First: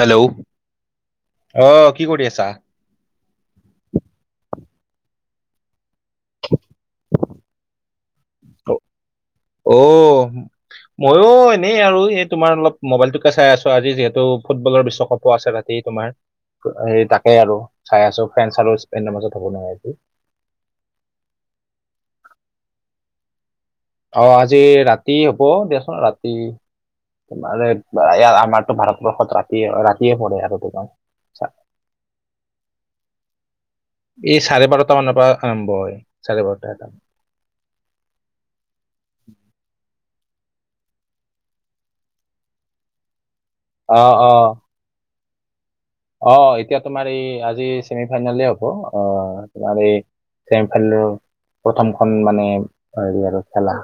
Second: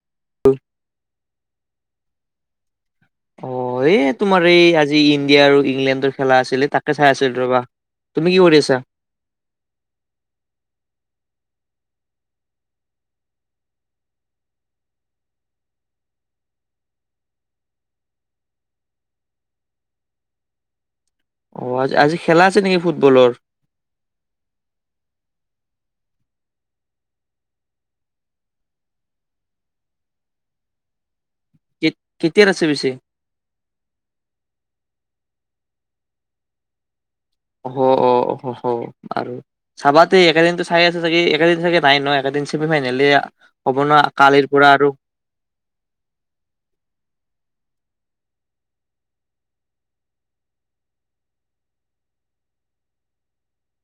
Hello অ', কি কৰি আছা? অ', এই তোমাৰ এই আজি ইণ্ডিয়া আৰু ইংলেণ্ডৰ খেলা আছিলে তাকে চাই আছিল ৰবা। তুমি কি কৰি আছা? অ'। ময়ো এনেই আৰু এই তোমাৰ অলপ মোবাইলটোকে চাই আছো আজি যিহেতু ফুটবলৰ বিশ্বকাপো আছে। তে তোমাৰ হে তাকে আৰু চাই আছো ফ্ৰেণছ আৰু স্পেইনৰ মাজত হ'ব নহয় এটো। অ', আ-আজি খেলা আছে নেকি ফুটবলৰ? অ', আজি ৰাতি হ'ব দেয়চোন ৰাতি- আৰু এয়া আমাৰতো ভাৰতবৰ্ষত ৰাতি ৰাতিয়ে পৰে আৰু তোমাৰ। চা- কেত-কেতিয়াৰ আছে পিছে? এই চাৰে বাৰটা মানৰ পৰা আৰম্ভ হয় চাৰে বাৰটা এটা। অ', অ', হ আৰু- চাবাদে এইকেইদিনতো চাই আছা চাগে একেদিন চাগে নাই ন একটাদিন ছেমি ফাইনেলি এয়া। হ'ব ন অ' কালিৰ অ' পৰা আৰু- অ', এতিয়া তোমাৰ এই আজি ছেমি ফাইনেলে হ'ব আহ তোমাৰ এই- ছেমি ফাইনেলৰ প্ৰথমখন মানে হেৰি আৰু খেলা।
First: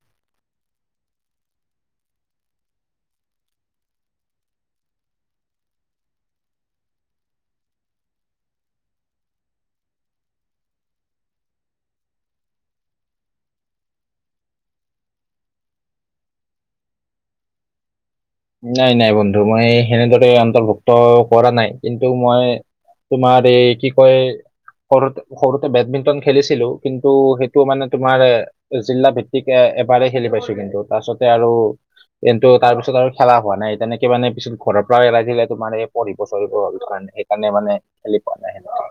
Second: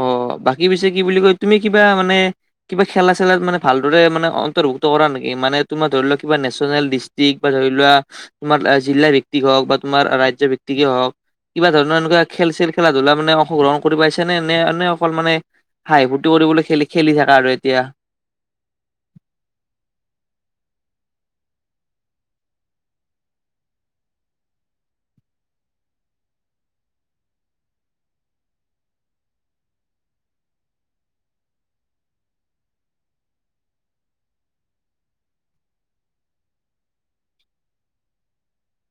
অ', বাকী পিছে কি বুলি কয় তুমি কিবা মানে- কিবা খেলা চেলাত মানে ভালদৰে মানে অন্তৰ্ভুক্ত কৰা নেকি মানে তোমাৰ ধৰি লোৱা কিবা নে চেনেল ডিছ- তিক বা ধৰি লোৱা তোমাৰ জিলা ভিত্তিক হওক বা তোমাৰ ৰাজ্যৰ ভিত্তিকেই হওক। কিবা ধৰণৰ এনেকুৱ খেল-ছেল ধূলা মানে অশগ্ৰহণ কৰি পাইছা- নে মানে এ অকল মানে হাই ফূ্তি কৰিবলৈ খেলি খেলি থাকে আৰু এতিয়া। নাই নাই বন্ধু মই সেনেদৰে অন্তৰ্ভুক্ত কৰা নাই কিন্তু মই- তোমাৰ এই কি কয়- সৰুতে সৰুতে বেডমিণ্টন খেলিছিলো কিন্তু সেইটো মানে তোমাৰ- জিলা ভিত্তিক এ এবাৰেই খেলি পাইছো কিন্তু তাৰপিছতে আৰু কিন্তু তাৰ পিছত আৰু- খেলা হোৱা নাই তেনেক মানে পিছত ঘৰৰ পৰা এৰাই দিলে তোমাৰ এই পঢ়িব চৰহিব কাৰণে সেইকাৰণে মানে- খেলি পোৱা নাই ন।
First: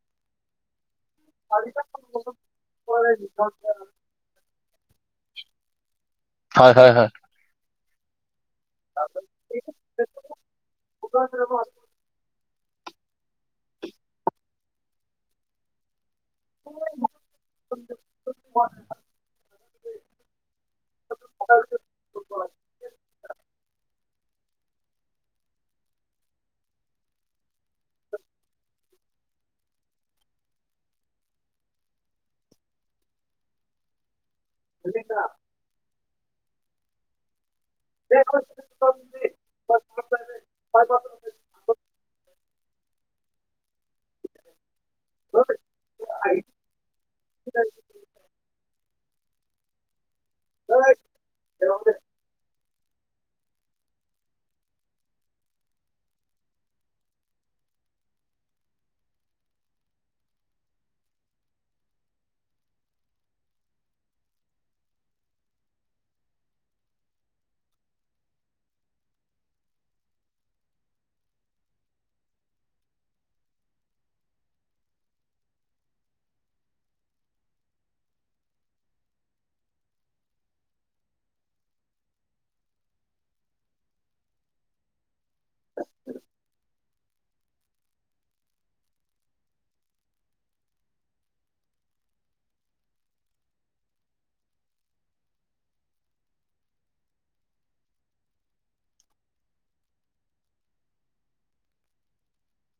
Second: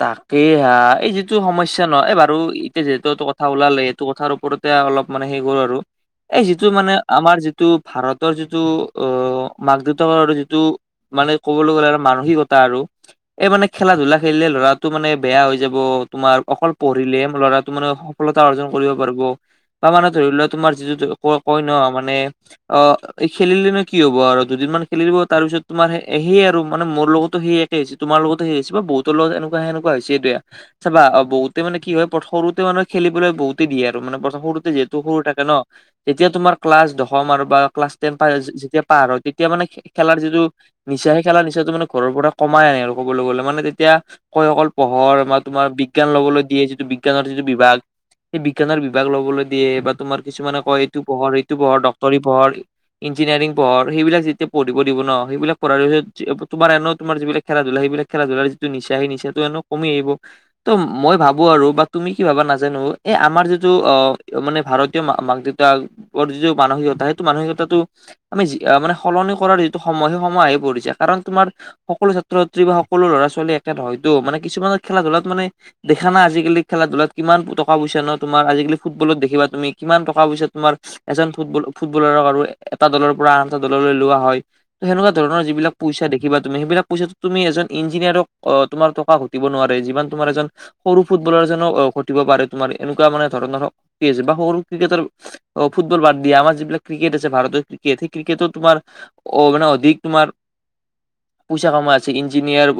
তাকে হা এই যিটো সমস্যা নহ এই বাৰু এতিয়া যিহেতুটো কথা ওলালে- কথাৰ ওপৰতে অলপ মানে সেই কৰো আৰু এই যিটো হয় হয় মানে হয় আমাৰ যিটো- ভাৰতৰ যিটো আহ মাক দেউতাকৰ যিটো- মানে ক'বলৈ গ'লে আৰু মানসিকতা আৰু- এই মানে খেলা ধূলা খেলিলে ল'ৰাটো মানে বেয়া হৈ যাব তোমাৰ- অকল পঢ়িলে ল'ৰাটো মানে সফলতা অৰ্জন কৰিব- ৰিব বা মানে ধৰি লোৱা তোমাৰ যিটো কই কই ন মানে- অ', খেলিলে নে কি হব আৰু দুদিনমান খেলিব তাৰ পিছত তোমাৰ সেই আৰু মানে মোৰ লগতো সেই- ই হৈছে তোমাৰ লগত সেই হৈছে বহুতৰ লগত এনেকুৱা সেনেকুৱা হৈছে দিয়া। চাবা অ', বহুতে মানে কি হয় সৰুতে মানে খেলিবলৈ বহুতেই দে আৰু মানে সৰুতে- সৰু থাকে ন তেতিয়া তোমৰ ক্লাছ দশম আৰু বা ক্লাছ তেন পাৰ হৈছে যেতিয়া- পাৰ হয় তেতিয়া মানে খেলাৰ যিটো- নিচা সেই খেলা নিচাটো মানে ঘৰৰ পৰা কমাই আনে আৰু কবলৈ গ'লে মানে তেতিয়া কয় অকল- পঢ়ৰ বা তোমাৰ বিজ্ঞান ল'বলৈ দিয়ে যিটো বিজ্ঞানৰ যিটো বিভাগ। সেই বিজ্ঞানৰ বিভাগ ল'বলৈ দিয়ে বা তোমাৰ কিছুমানে কয় এইটো পহৰ এইটো পহৰ ডক্টৰি পহৰ। ইঞ্জিনাৰিং পঢ়ৰ সেইবিলাক যেতিয়া পঢ়িব দিব ন সেইবিলাক পঢ়াৰ পিছত তোমাৰ এনে তোমাৰ যিবিলাক খেল ধলা সেইবিলাক- খেলা ধূলাৰ যিটো নিচা সেই নিচাটো এনো কমি আহিব। ত মই ভাবো আৰু বা তুমি কি ভাবা নাজানো এ আমাৰ যিটো অ', মানে ভাৰত- ত মাক দেউতাকৰ যিটো মানসিকতা সেইটো মানসিকতাটো আমি মানে সলনি কৰাৰ যিটো সময় সেই সময় আহি পৰিছে কাৰণ তোমাৰ সকলো ছাত্ৰ ছাত্ৰী বা সকলো ল'ৰা- ছোৱালী একে ন হয়তো মানে কিছুমানত খেলা ধূলাত মানে দেখা না আজিকালি খেলা- ধূলাত কিমান টকা পইচা ন তোমাৰ আজিকালি ফুটবলত দেখিবা তুমি কিমান টকা পইচা তোমাৰ এজন ফুটবল ফুটবলাৰক আৰু এটা দলৰ পৰা আন এটা দললৈ লোৱা হয়। ত সেনেকুৱা ধৰণৰ যিবিলাক পইচা দেখিবা তুমি সেইবিলাক পইচা তুমি এজন ইঞ্জিনিয়াৰ অ তোমাৰ টকা ঘটিব নোৱাৰে যিমান তোমাৰ এজন। সৰু ফুটবলাৰ যেনো ঘটিব পাৰে তোমাৰ এনেকুৱা মানে ধৰণৰ শক্তিজ বা সৰু ক্ৰিকেটৰ অ ফুটবল বাদ দিয়া আমাৰ যিবিলাক ক্ৰিকেট আছে ভাৰতৰ ক্ৰিকেট সেই ক্ৰিকেটো তোমাৰ- অ মানে অধিক তোমাৰ পইচা কামা আছে ইঞ্জিনিয়াৰ-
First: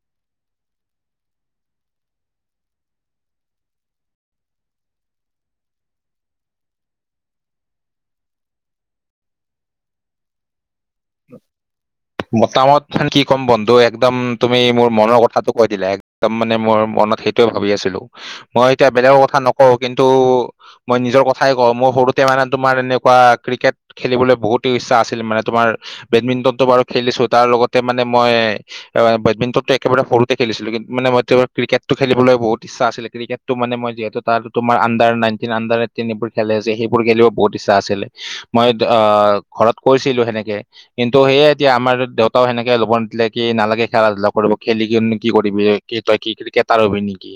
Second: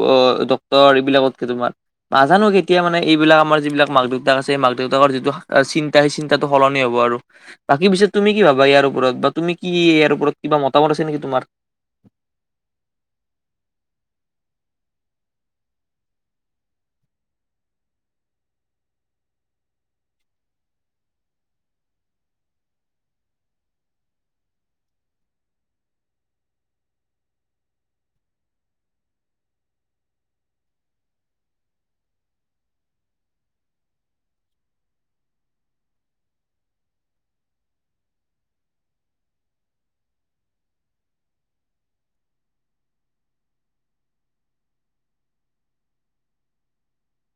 বতৰ এইবিলাকতকে তোমাৰ নাজানো কেতিয়া মানে এইবিলাক আমাৰ যিবিলাক মাক দেউতাক আছে এই মাক দেউতাকৰ যিটো- চিন্তাটো সলনি হ'ব আৰু বাকী পিছেত তুমি কি ভাবা ইয়াৰ ওপৰত বা তুমি কি ইয়াৰ ওপৰত কিবা মতামত আ নেকি তোমাৰ- মতামত কি ক'ম বন্ধু একদম তুমি মোৰ মনৰ কথাটো কৈ দিলে। তাৰ মানে মোৰ মনত সেইটোয়ে ভাবি আছিলো মই এতিয়া বেলেগৰ কথা নকওঁ কিন্তু মই নিজৰ কথাই কওঁ মোৰ সৰু মেৰা তোমাৰ এনেকুৱা ক্ৰিকেট খেলিবলৈ বহুতেই ইচ্ছা আছিল মানে তোমাৰ বেডমিন্টনতটো বাৰু খেলিছো তাৰ লগতে মানে মই- বেডমিটনতটো একবাৰে সৰুতে খেলিছিলো মানেই ক্ৰিকেতটো খেলিবলৈ বহুত ইচ্ছা আছিল ক্ৰিকেট- ত মানে মই যিহেতু তাত তোমাৰ আণ্ডাৰ নাইনটিন আণ্ডাৰ এইটিন এইবোৰ খেলে যে সেইবোৰ খেলিব বহুত ইচ্ছা আছিলে। মই অ ঘৰত কৈছিলো সেনেকে। কিন্তু সেয়ে এতিয়া আমাৰ দেউতাও সেনেকে ল'ব নিদিলে কি নালাগে খেল -ধূলা কৰিব খেলি কো কি কৰিবি। কি তই কি ক্ৰিকেটাৰ হবি নেকি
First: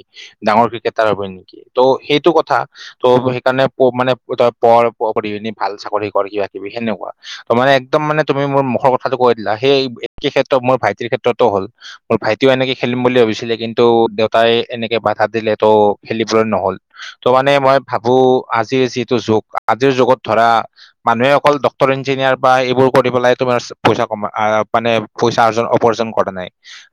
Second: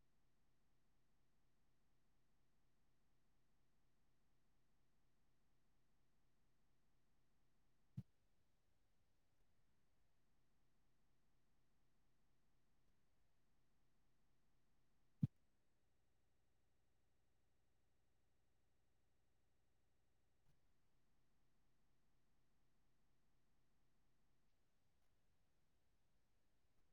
ডাঙৰ ক্ৰিকেটাৰ হবি নেকি ত' সেইটো কথা। ত' সেইকাৰণে মানে তই পঢ় পিছত ভাল চাকৰি কৰ কিবা কিবি সেনেকুৱা ত মানে একদম মানে তুমি মোৰ মুখৰ কথাটো কৈ দিলা সেই একেই ক্ষেত্ৰত মোৰ ভাইটিৰ ক্ষেত্ৰতো হ'ল‌। মোৰ ভাইটিও এনেকে খেলিম বুলি ভাবিছিলে কিন্তু দেউতাই এনেকে বাধা দিলে তো খেলিবলৈ নহল। ত মানে মই ভাবো আজিৰ যিটো যুগ আজিৰ যুগত ধৰা। মানুহে অকল ড্ক্তৰ ইঞ্জিনিয়াৰ বা কৰি পেলাই তুমাৰ পইচা কমা মানে পইচা অৰ্ অপাৰ্জন কৰা নাই।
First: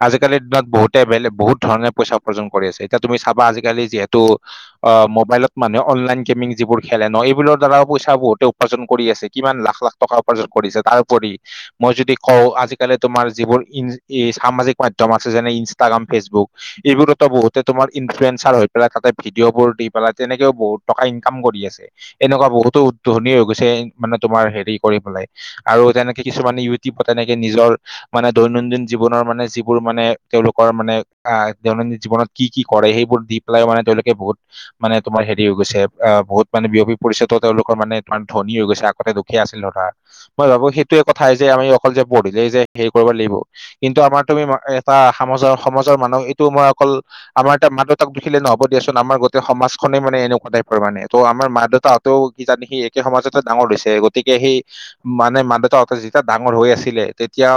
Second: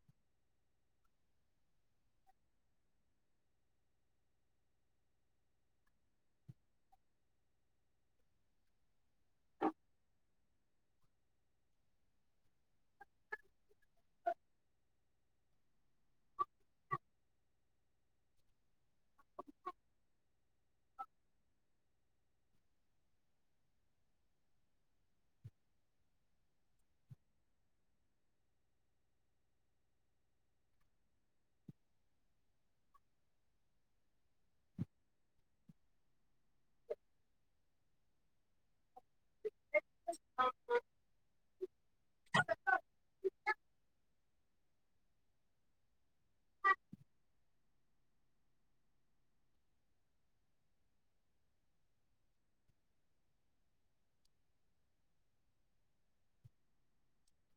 আজিকালিৰ দিনত বহুতে বেলেগ বহুত ধৰণে পইচা উপাৰ্জন কৰি আছে এতিয়া তুমি চাবা আজিকালি যিহেতু অ মোবাইলত মানুহে অনলাইন গেমিং যিবোৰ খেলে ন এইবোৰৰ দ্বাৰাও পইচা বহুতে উপাৰ্জন কৰি আছে কিমান লাখ লাখ। টকা উপাৰ্জন কৰিছে তাৰোপৰি। মই যদি কওঁ আজিকালি তোমাৰ যিবোৰ ই সামাজিক মাধ্যম আছে যেনে ইনষ্টাগ্ৰাম ফেচবুক এইবোৰতো বহুতে তোমাৰ ইনফ্লুৱেঞ্চাৰ হৈ পেলাই তাতে ভিডিঅ' বোৰ দি পেলাই তেনেকেও বহুত টকা ইনকাম কৰি আছে। এনেকুৱা বহুতো ধনী হৈ গৈছে মানে তোমাৰ হেৰি কৰি পেলাই। আৰু তেনেকে কিছুমানে ইউটিউবত তেনেকে নিজৰ- মানে দৈনন্দিন জীৱনৰ মানে যিবোৰ মানে তেওঁলোকৰ মানে আহ দৈনন্দিন জীৱনত। কি কি কৰে সেইবোৰ দি পেলাই মানে তেওঁলোকে বহুত মানে তোমাৰ হেৰি হৈ গৈছে অ বহুত মানে বিয়পি পৰিছে তো তেওঁলোকৰ মানে তোমাৰ ধনী হৈ গৈছে আগতে দুখীয়া আছিল। ধৰা মই ভাবো সেইটোৱে কথাই যে আমি অকল যে পঢ়িলেই যে হেৰি কৰিব লাগিব। কিন্তু আমাৰ তুমি এটা সমাজৰ সমাজৰ মানুহ এইটো মই অকল আমাৰ ত মা দেউতাক দেখিলে নহব দিয়া চোন আমাৰ গোটেই সমাজখনেই মানে এনেকুৱা াইৰ মানে ত' আমাৰ ম দেউতাক- তটো কি জানি সি একে সমাজতে ডাঙৰ হৈছে গতিকে সি- মানে মা দেউতাহতে যেতিয়া ডাঙৰ হৈ আছিলে তেতিয়া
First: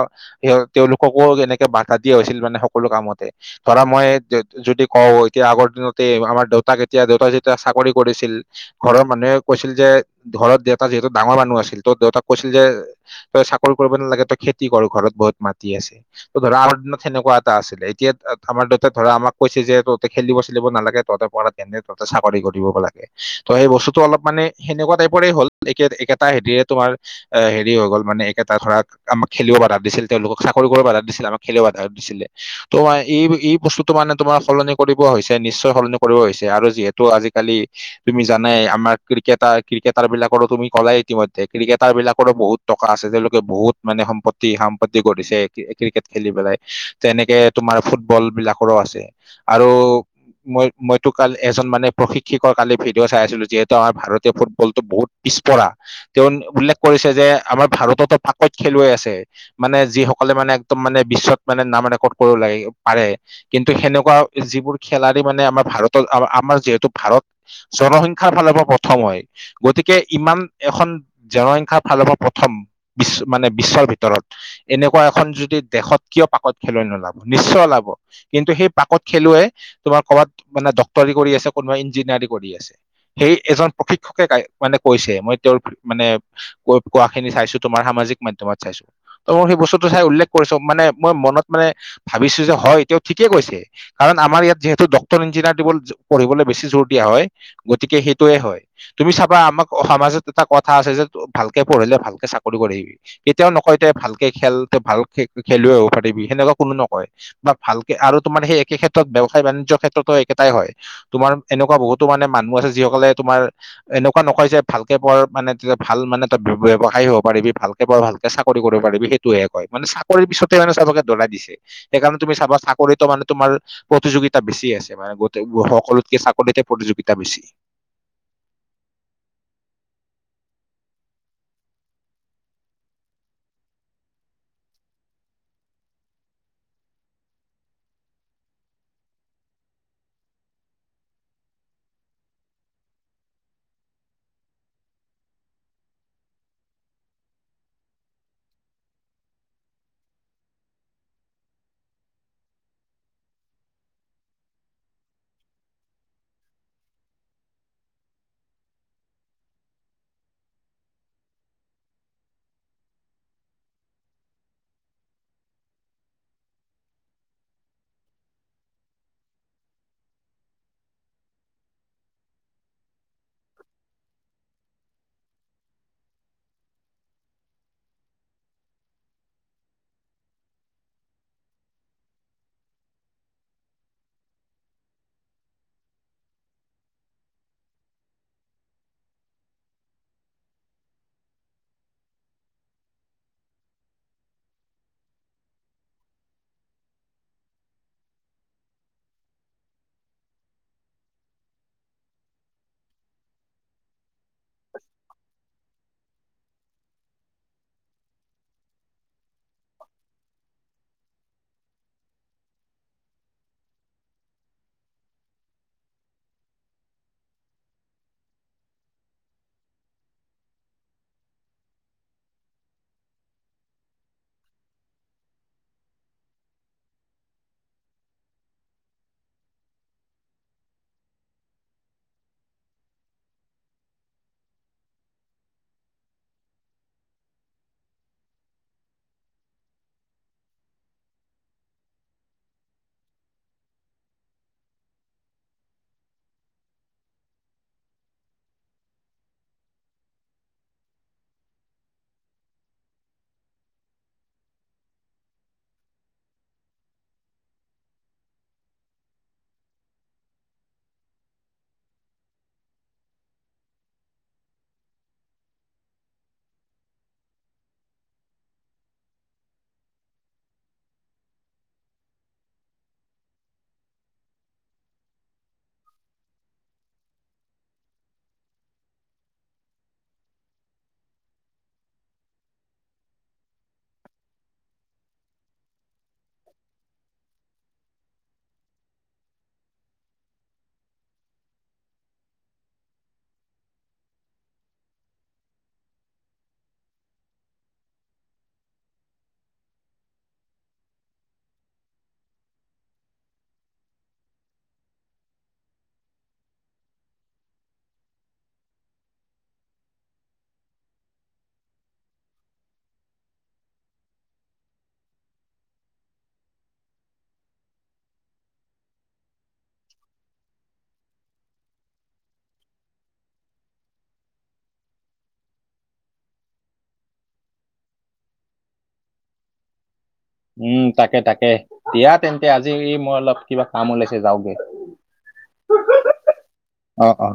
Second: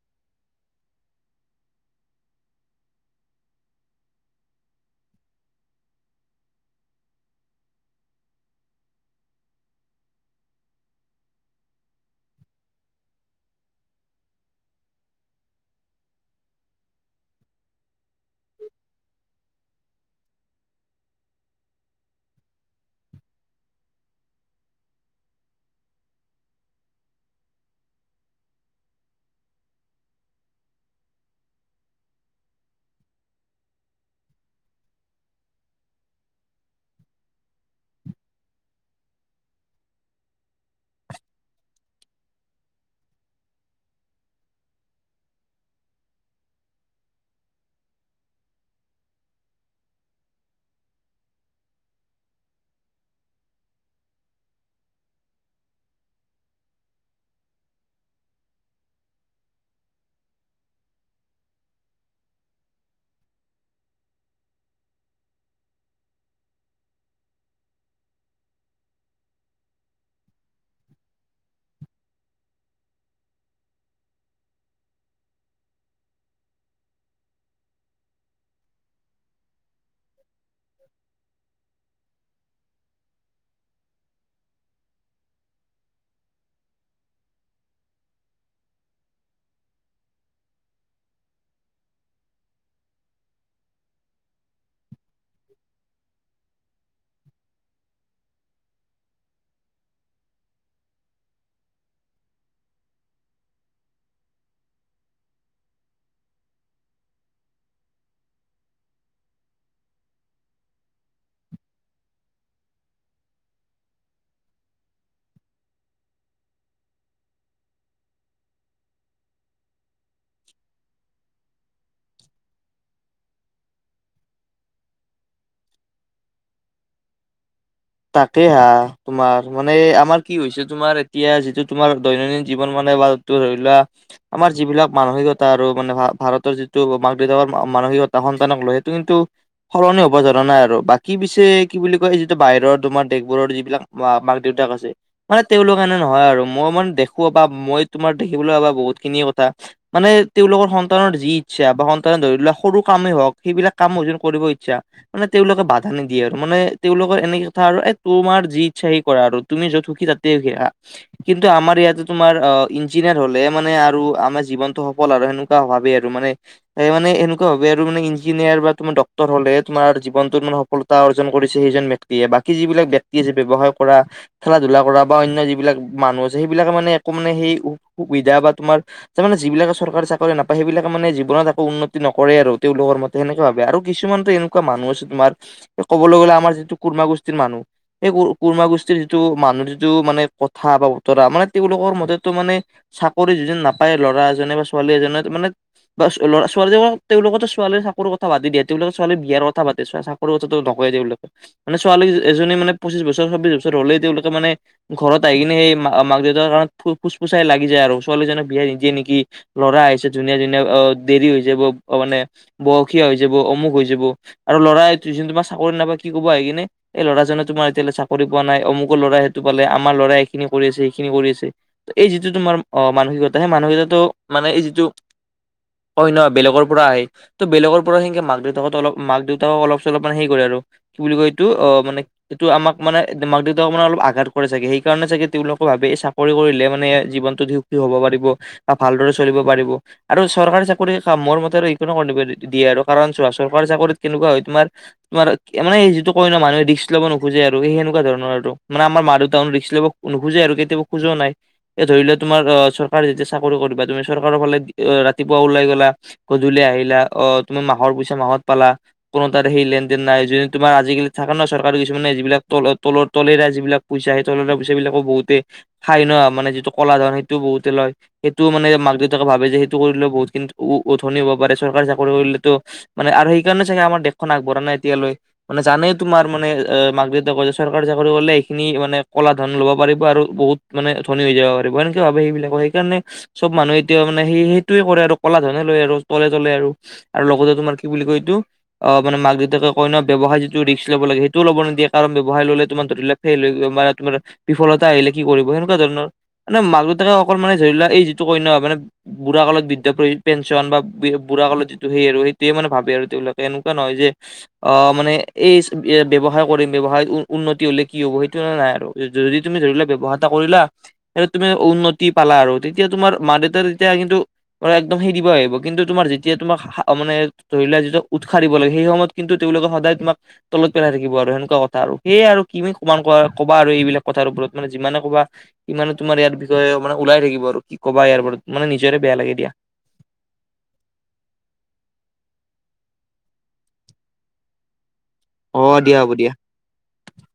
স তেওঁলোককো এনেকে বাধা দিয়া হৈছিল মানে সকলো কামতে। ধৰা মই যদি কওঁ এতিয়া আগৰ দিনতে আমাৰ দেউতাক এতিয়া দেউতাই যেতিয়া চাকৰি কৰিছিল। ঘৰৰ মানুহে কৈছিল যে ঘৰত দেউতা যিহেতু ডাঙৰ মানুহ আছিল ত দেউতাক কৈছিল যে তই চাকৰি কৰিব নালাগে তই খেতি কৰ ঘৰত বহুত মাটি আছে। ত ধৰা আমাৰ দিনত সেনেকুৱা এটা আছিলে এতিয়া আমাৰ দেউতাই ধৰা আমাক কৈছে যে তহতে খেলিব চেলিব নালাগে তহতে পঢ়াত কেনে তহতে চাকৰি কৰিব লাগে। ত সেই বস্তুতটো অলপ মানে সেনেকুৱা টাইপৰে হ'ল একে একেটা হেৰিয়েত তোমাৰ এ হেৰি হৈ গ'ল মানে একেটা ধৰাক আমাক খেলিব বাধা দিছিল তেওঁলোকক চাকৰি কৰিব বাধা দিছিল আমাক খেলিব বাধা দিছিলে। ত বাই এই এই বস্তুটো মানে তোমাৰ সলনি কৰিব হৈছে নিশ্চয় সলনি কৰিব হৈছে আৰু যিহেতু আজিকালি তুমি জানাই আমাৰ ক্ৰিকেটাৰ ক্ৰিকেটাৰ বিলাকৰো তুমি কলোই ইতিমধ্য- তে ক্ৰিকেটাৰ বিলাকৰো বহুত টকা আছে তেওঁলোকে বহুত মানে সম্পত্তি সাম্পত্তি কৰিছে। ক্ৰিকেট খেলি পেলাই তেনেকে তোমাৰ ফুটবল বিলাকৰো আছে আৰু মই মইতো কাল এজন মানে প্ৰশিক্ষকৰ কালি ভিডিঅ' চাই আছিলো যিহেতু আমাৰ ভাৰতীয় ফুটবলতটো বহুত পিছপৰা। তেওঁ উল্লেখ কৰিছে যে আমাৰ ভাৰততো পাকত খেলুৱৈ আছে। মানে যিসকলে মানে একদম মানে বিশ্বত মানে নাম ৰেকৰ্ড কৰি ওলাই পাৰে। কিন্তু সেনেকুৱা যিবোৰ খেলাৰি মানে আমাৰ ভাৰতৰ আমাৰ যিহেতু ভাৰত জনসংখ্যা ফালৰ পৰা হব প্ৰথম হয়। গতিকে ইমান এখন জনসংখ্যা ফালৰ পৰা প্ৰথম বিশ্ব মানে বিশ্বৰ ভিতৰত। এনেকুৱা এখন যদি দেশত কিয় পাকত খেলুৱৈ নোলাব নিশ্চয় ওলাব। কিন্তু সেই পাকত খেলুৱৈৱে তোমাৰ ক'ৰবাত মানে ডক্টৰী কৰি আছে কোনোবা ইঞ্জিনিয়াৰিং কৰি আছে। সেই এজন প্ৰশিক্ষকে খাই মানে কৈছে মই তেওঁৰ মানে ক কোৱা খিনি চাইছো তোমাৰ সামাজিক মাধ্যমত চাইছো। ত সেই বস্তুটো চাই উল্লেখ কৰিছো মানে মই মনত মানে ভাবিছো যে হয় তেওঁ ঠিকেই কৈছে। কাৰণ আমাৰ ইয়াত যিহেতু ডক্তৰ ইঞ্জিনিয়াৰ দিব পঢ়িবলৈ বেছি জোৰ দিয়া হয়, গতিকে সেইটোয়ে হয়। তুমি চাবা আমাক সমাজত এটা কথা আছে যে ভালকে পঢ়িলে ভালকে চাকৰি কৰিবি। কেতিয়াও নকয় তই ভালকে খেল ত ভাল খে খেলুৱৈ হব পাৰিবি সেনেকুৱা কোনো নকয়। বা ভালকে আৰু তোমাৰ সেই একে ক্ষেত্ৰত ব্যৱসায় বাণিজ্যৰ ক্ষেত্ৰতো একেটাই হয়। তোমাৰ এনেকুৱা বহুতো মানে মানুহ আছে, যিসকলে তোমাৰ এনেকুৱা নকয় যে ভালকে পঢ় মানে তেতিয়া ভাল মানে ত ব্যৱসায় হ'ব পাৰিবি ভালকে পঢ় ভালকে চাকৰি কৰিব পাৰি সেইটোহে কয় মানে চাক- কৰি পিছতে মানে চাবকে ধৰাই দিছে সেইকাৰণে তুমি চাবা চাকৰিতো মানে তোমাৰ প্ৰতিযোগিতা বেছি আছে। মানে গোট সকলোতকে চাকৰিতে প্ৰতিযোগিতা বেছি। তাকে হা তোমাৰ মানে আমাৰ কি হৈছে তোমাৰ এতিয়া যিটো তোমাৰ দৈনন্দিন জীৱন মানে বা তো ধৰি লোৱা আমাৰ যিবিলাক মানসিকতা আৰু মানে ভাৰতৰ যিটো মাক দেউতাকৰ মানসিকতা সন্তানক লৈ সেইটো কিন্তু সলনি হ'ব ধৰা নাই আৰু বাকী পিছে কি বুলি কয় যিটো বাহিৰত তোমাৰ দেশবোৰৰ যিবিলাক মাক দেউতাক আছে। মানে তেওঁলোক এনে নহয় আৰু মই মানে দেখো বা মই তোমাৰ দেখিবলৈ পাবা বহুতখিনি কথা। মানে তেওঁলোকৰ সন্তানৰ যি ইচ্ছা বা সন্তানৰ ধৰি লোৱা সৰু কামেই হওক সেইবিলাক কামো অযোন কৰিব ইচ্ছা। মানে তেওঁলোকে বাধা নিদিয়ে আৰু মানে তেওঁলোকৰ এনেকে কথা আৰু এ তোমাৰ যি ইচ্ছা সি কৰা আৰু তুমি য'ত সুখী তাতে সখি আহা কিন্তু আমাৰ ইয়াতে তোমাৰ অ ইঞ্জিনিয়াৰ হ'লে মানে আৰু আমাৰ জীৱনটো সফল আৰু সেনে- তা ভাৱে আৰু মানে। সে মানে এনেকুৱা ভাবে আৰু মানে ইঞ্জিনিয়াৰ বা তোমাৰ ডক্টৰ হলে তমাৰ জীৱনটো মান সফ- ফলতা অৰ্জন কৰিছে সেইজন ব্যক্তিয়ে বাকী যিবিলাক ব্যক্তি আছে যে ব্যৱসায় কৰা খেলা-ধূলা কৰা বা অন্য যিবিলাক মানুহ আছে সেইবিলাকে মানে একো মানে সেই সুবিধা বা তোমাৰ [unintelligible] তাৰ মানে যিবিলাক চৰকাৰী চাকৰি নাপায় সেইবিলাক মানে জীৱনত একো উন্নতি নকৰে আৰু তেওঁলোকৰ মতে [unintelligible] তেনেকে ভাৱে আৰু কিছুমানতো এনেকুৱা মানুহ আছে তোমাৰ ক'বলৈ গ'লে আমাৰ যিটো কুৰ্মা গোষ্ঠীৰ মানুহ [inaudible] এই কুৰ্মা গোষ্ঠীৰ যিটো মানুহৰ যিটো মানে কথা বা উতৰা মানে তেওঁলোকৰ মতেতো মানে [unintelligible] চাকৰি যিজন নাপায় ল'ৰা এজনে বা ছোৱালী এজনে মানে [inaudible] বা ল'ৰা-ছোৱালীক তেওঁলোকেতো ছোৱালী চাকৰিৰ কথাটো বাদেই দিয়ে তেওঁলোকে ছোৱালীৰ বিয়াৰ কথা পাতে। [unintelligible] সৰু কথা নকয় তেওঁলোকে, মানে ছোৱালী এজনী মানে পঞ্চিছ বছৰ, ছব্বিশ বছৰ হলেই তেওঁলোকে মানে [unintelligible] ঘৰত আহি কিনে সেই মাক-দেউতাৰ কাণত ফোচ-পোচাই লাগি যায় আৰু ছোৱালীজনীক বিয়া নিদিয়ে নেকি? [inaudible] ল'ৰা আহিছে ধুনীয়া-ধুনীয়া অ দেৰি হৈ যাব অ মানে [inaudible] বয়সীয়া হৈ যাব, অমুক হৈ যাব, আৰু ল'ৰাই ত তোমাৰ চাকৰি নাপায় কি ক'ব আহ কিনে [inaudible] এই ল'ৰাজনে তোমাৰ এতিয়ালৈ চাকৰি পোৱা নাই। অমুকৰ লৰা সেইটো পালে, আমাৰ ল'ৰা এইখিনি কৰি আছে, এইখিনি কৰি আছে। [unintelligible] এই যিটো তোমাৰ অ মানসিকতা সেই মানসিকতাটো মানে এই যিটো [unintelligible] [unintelligible] হয় নহয় বেলেগৰ পৰা আহে। ত' বেলেগৰ পৰা সেনেকে মাক-দেউতাক অলপ মাক-দেউতাকক অলপ-চলপ মানে হেৰি কৰে আৰু কি বুলি কয় এইটো অ মানে [unintelligible] সেইটো আমাক মানে মাক দেউতাকও মানে সেইটো আমাক মানে [unintelligible] মাক-দেউতাকক মানে অলপ আঘাত কৰে চাগে, সেইকাৰণে চাগে তেওঁলোকে ভাবে এই চাকৰি কৰিলে মানে জীৱনটো [unintelligible] [unintelligible] হ'ব পাৰিব বা ভালদৰে চলিব পাৰিব। আৰু চৰকাৰী চাকৰি কাম মোৰ মতে আৰু একো দিয়ে আৰু কাৰণ চোৱা চৰকাৰী চাকৰিত কেনেকুৱা হয় তোমাৰ [inaudible] তোমাৰ মানে এই যিটো [unintelligible] কয় ন মানুহে ৰিক্স ল'ব নোখোজে আৰু সেনেকুৱা ধৰণৰ আৰু মানে আমাৰ মা-দেউতায়ো ৰিক্স লব নোখোজে আৰু কেতিয়াও খোজা নাই। [unintelligible] এই ধৰি লোৱা তোমাৰ অ চৰকাৰে যেতিয়া চাকৰি কৰিবা তুমি চৰকাৰৰ ফালে ৰাতিপুৱা ওলাই গলা [inaudible] গধূলি আহিলা, অ তুমি মাহৰ পইচা মাহত পালা [unintelligible] কোনো তাৰে সেই লেনদেন নাই যদি তোমাৰ আজিকালি থাকে ন চৰকাৰী কিছুমানে যিবিলাক তল [unintelligible] তলৰ তলেৰীয়া যিবিলাক পইচা সেই তলেৰীয়া পইচাবিলাকো বহুতেই খাই ন মানে যিটো কলা ধন সেইটোও বহুতে লয়। [unintelligible] সেইটো মানে মাক-দেউতাকে ভাৱে যে সেইটো কৰিলেও বহুতখিনি উ [unintelligible] ধনি হব পাৰে চৰকাৰী চাকৰি কৰিলেতো মানে আৰু সেইকাৰণে চাগে আমাৰ দেশখন আগবঢ়া নাই এতিয়ালৈ, মানে জানেই তোমাৰ মানে মাক-দেউতাক কয় যে চৰকাৰী চাকৰি কৰিলে এইখিনি মানে কলা ধন ল'ব পাৰিব আৰু বহুত [inaudible] মানে ধনি হৈ যাব পাৰিব এনেকে ভাৱে সেইবিলাকৰ সেইকাৰণে [inaudible] চব মানুহে এতিয়া মানে সেই-সেইটোৱেই কৰে আৰু কলা ধনে লয় আৰু তলে-তলে আৰু [unintelligible] আৰু লগতে তোমাৰ কি বুলি কয় এইটো অ মানে মাক-দেউতাকে কয় ন ব্যৱসায় যিটো ৰিক্স [unintelligible] ল'ব লাগে সেইটোও লব নিদিয়ে কাৰণ ব্যৱসায় ল'লে তোমাৰ ধৰি লাক ফেইল হৈ গ'ল মানে তোমাৰ [unintelligible] বিফলতা আহিলে কি কৰিব সেনেকুৱা ধৰণৰ মানে মাক-দেউতাকে অকল মানে ধৰি লোৱা এই যিটো কয় ন‌ মানে [inaudible] বুঢ়া কালত বৃদ্ধ পেঞ্চন বা বুঢ়া কালত যিটো সেই আৰু সেইটোৱেই মানে ভাবে আৰু তেওঁলোকে এনেকুৱা নহয় যে [inaudible] অ মানে এই [inaudible] [inaudible] ব্যৱসায় কৰিম, ব্যৱসায়ত উন্নতি হলে কি হ'ব সেইটো এ নাই আৰু যদি তুমি ধৰি লোৱা ব্যৱসায় এটা কৰিলা [unintelligible] সেইটোত তুমি উন্নতি পালা আৰু তেতিয়া তোমাৰ মা-দেউতা তেতিয়া কিন্তু একদম সেই দিব আহিব কিন্তু তোমাৰ যেতিয়া তোমাক মানে ধৰি লোৱা যেতিয়া উৎসাহ দিব লাগে সেই সময়ত [unintelligible] কিন্তু তেওঁলোকে সদায় তোমাক তলত পেলাই থাকিব আৰু সেনেকুৱা কথা আৰু সেইয়াই আৰু কি কিমান [unintelligible] কবা আৰু এইবিলাক কথাৰ ওপৰত মানে যিমানে কবা কিমানে তোমাৰ ইয়াৰ বিষয়ে মানে ওলাই থাকিব আৰু কি কবা ইয়াৰ ওপৰত মানে নিজৰে বেয়া লাগে দিয়া। [unintelligible] উম তাকে-তাকে দিয়া তেন্তে আজি মই অলপ কিবা কাম ওলাইছে যাওগে। [unintelligible] অ দিয়া, হ'ব দিয়া। [inaudible] অ-অ।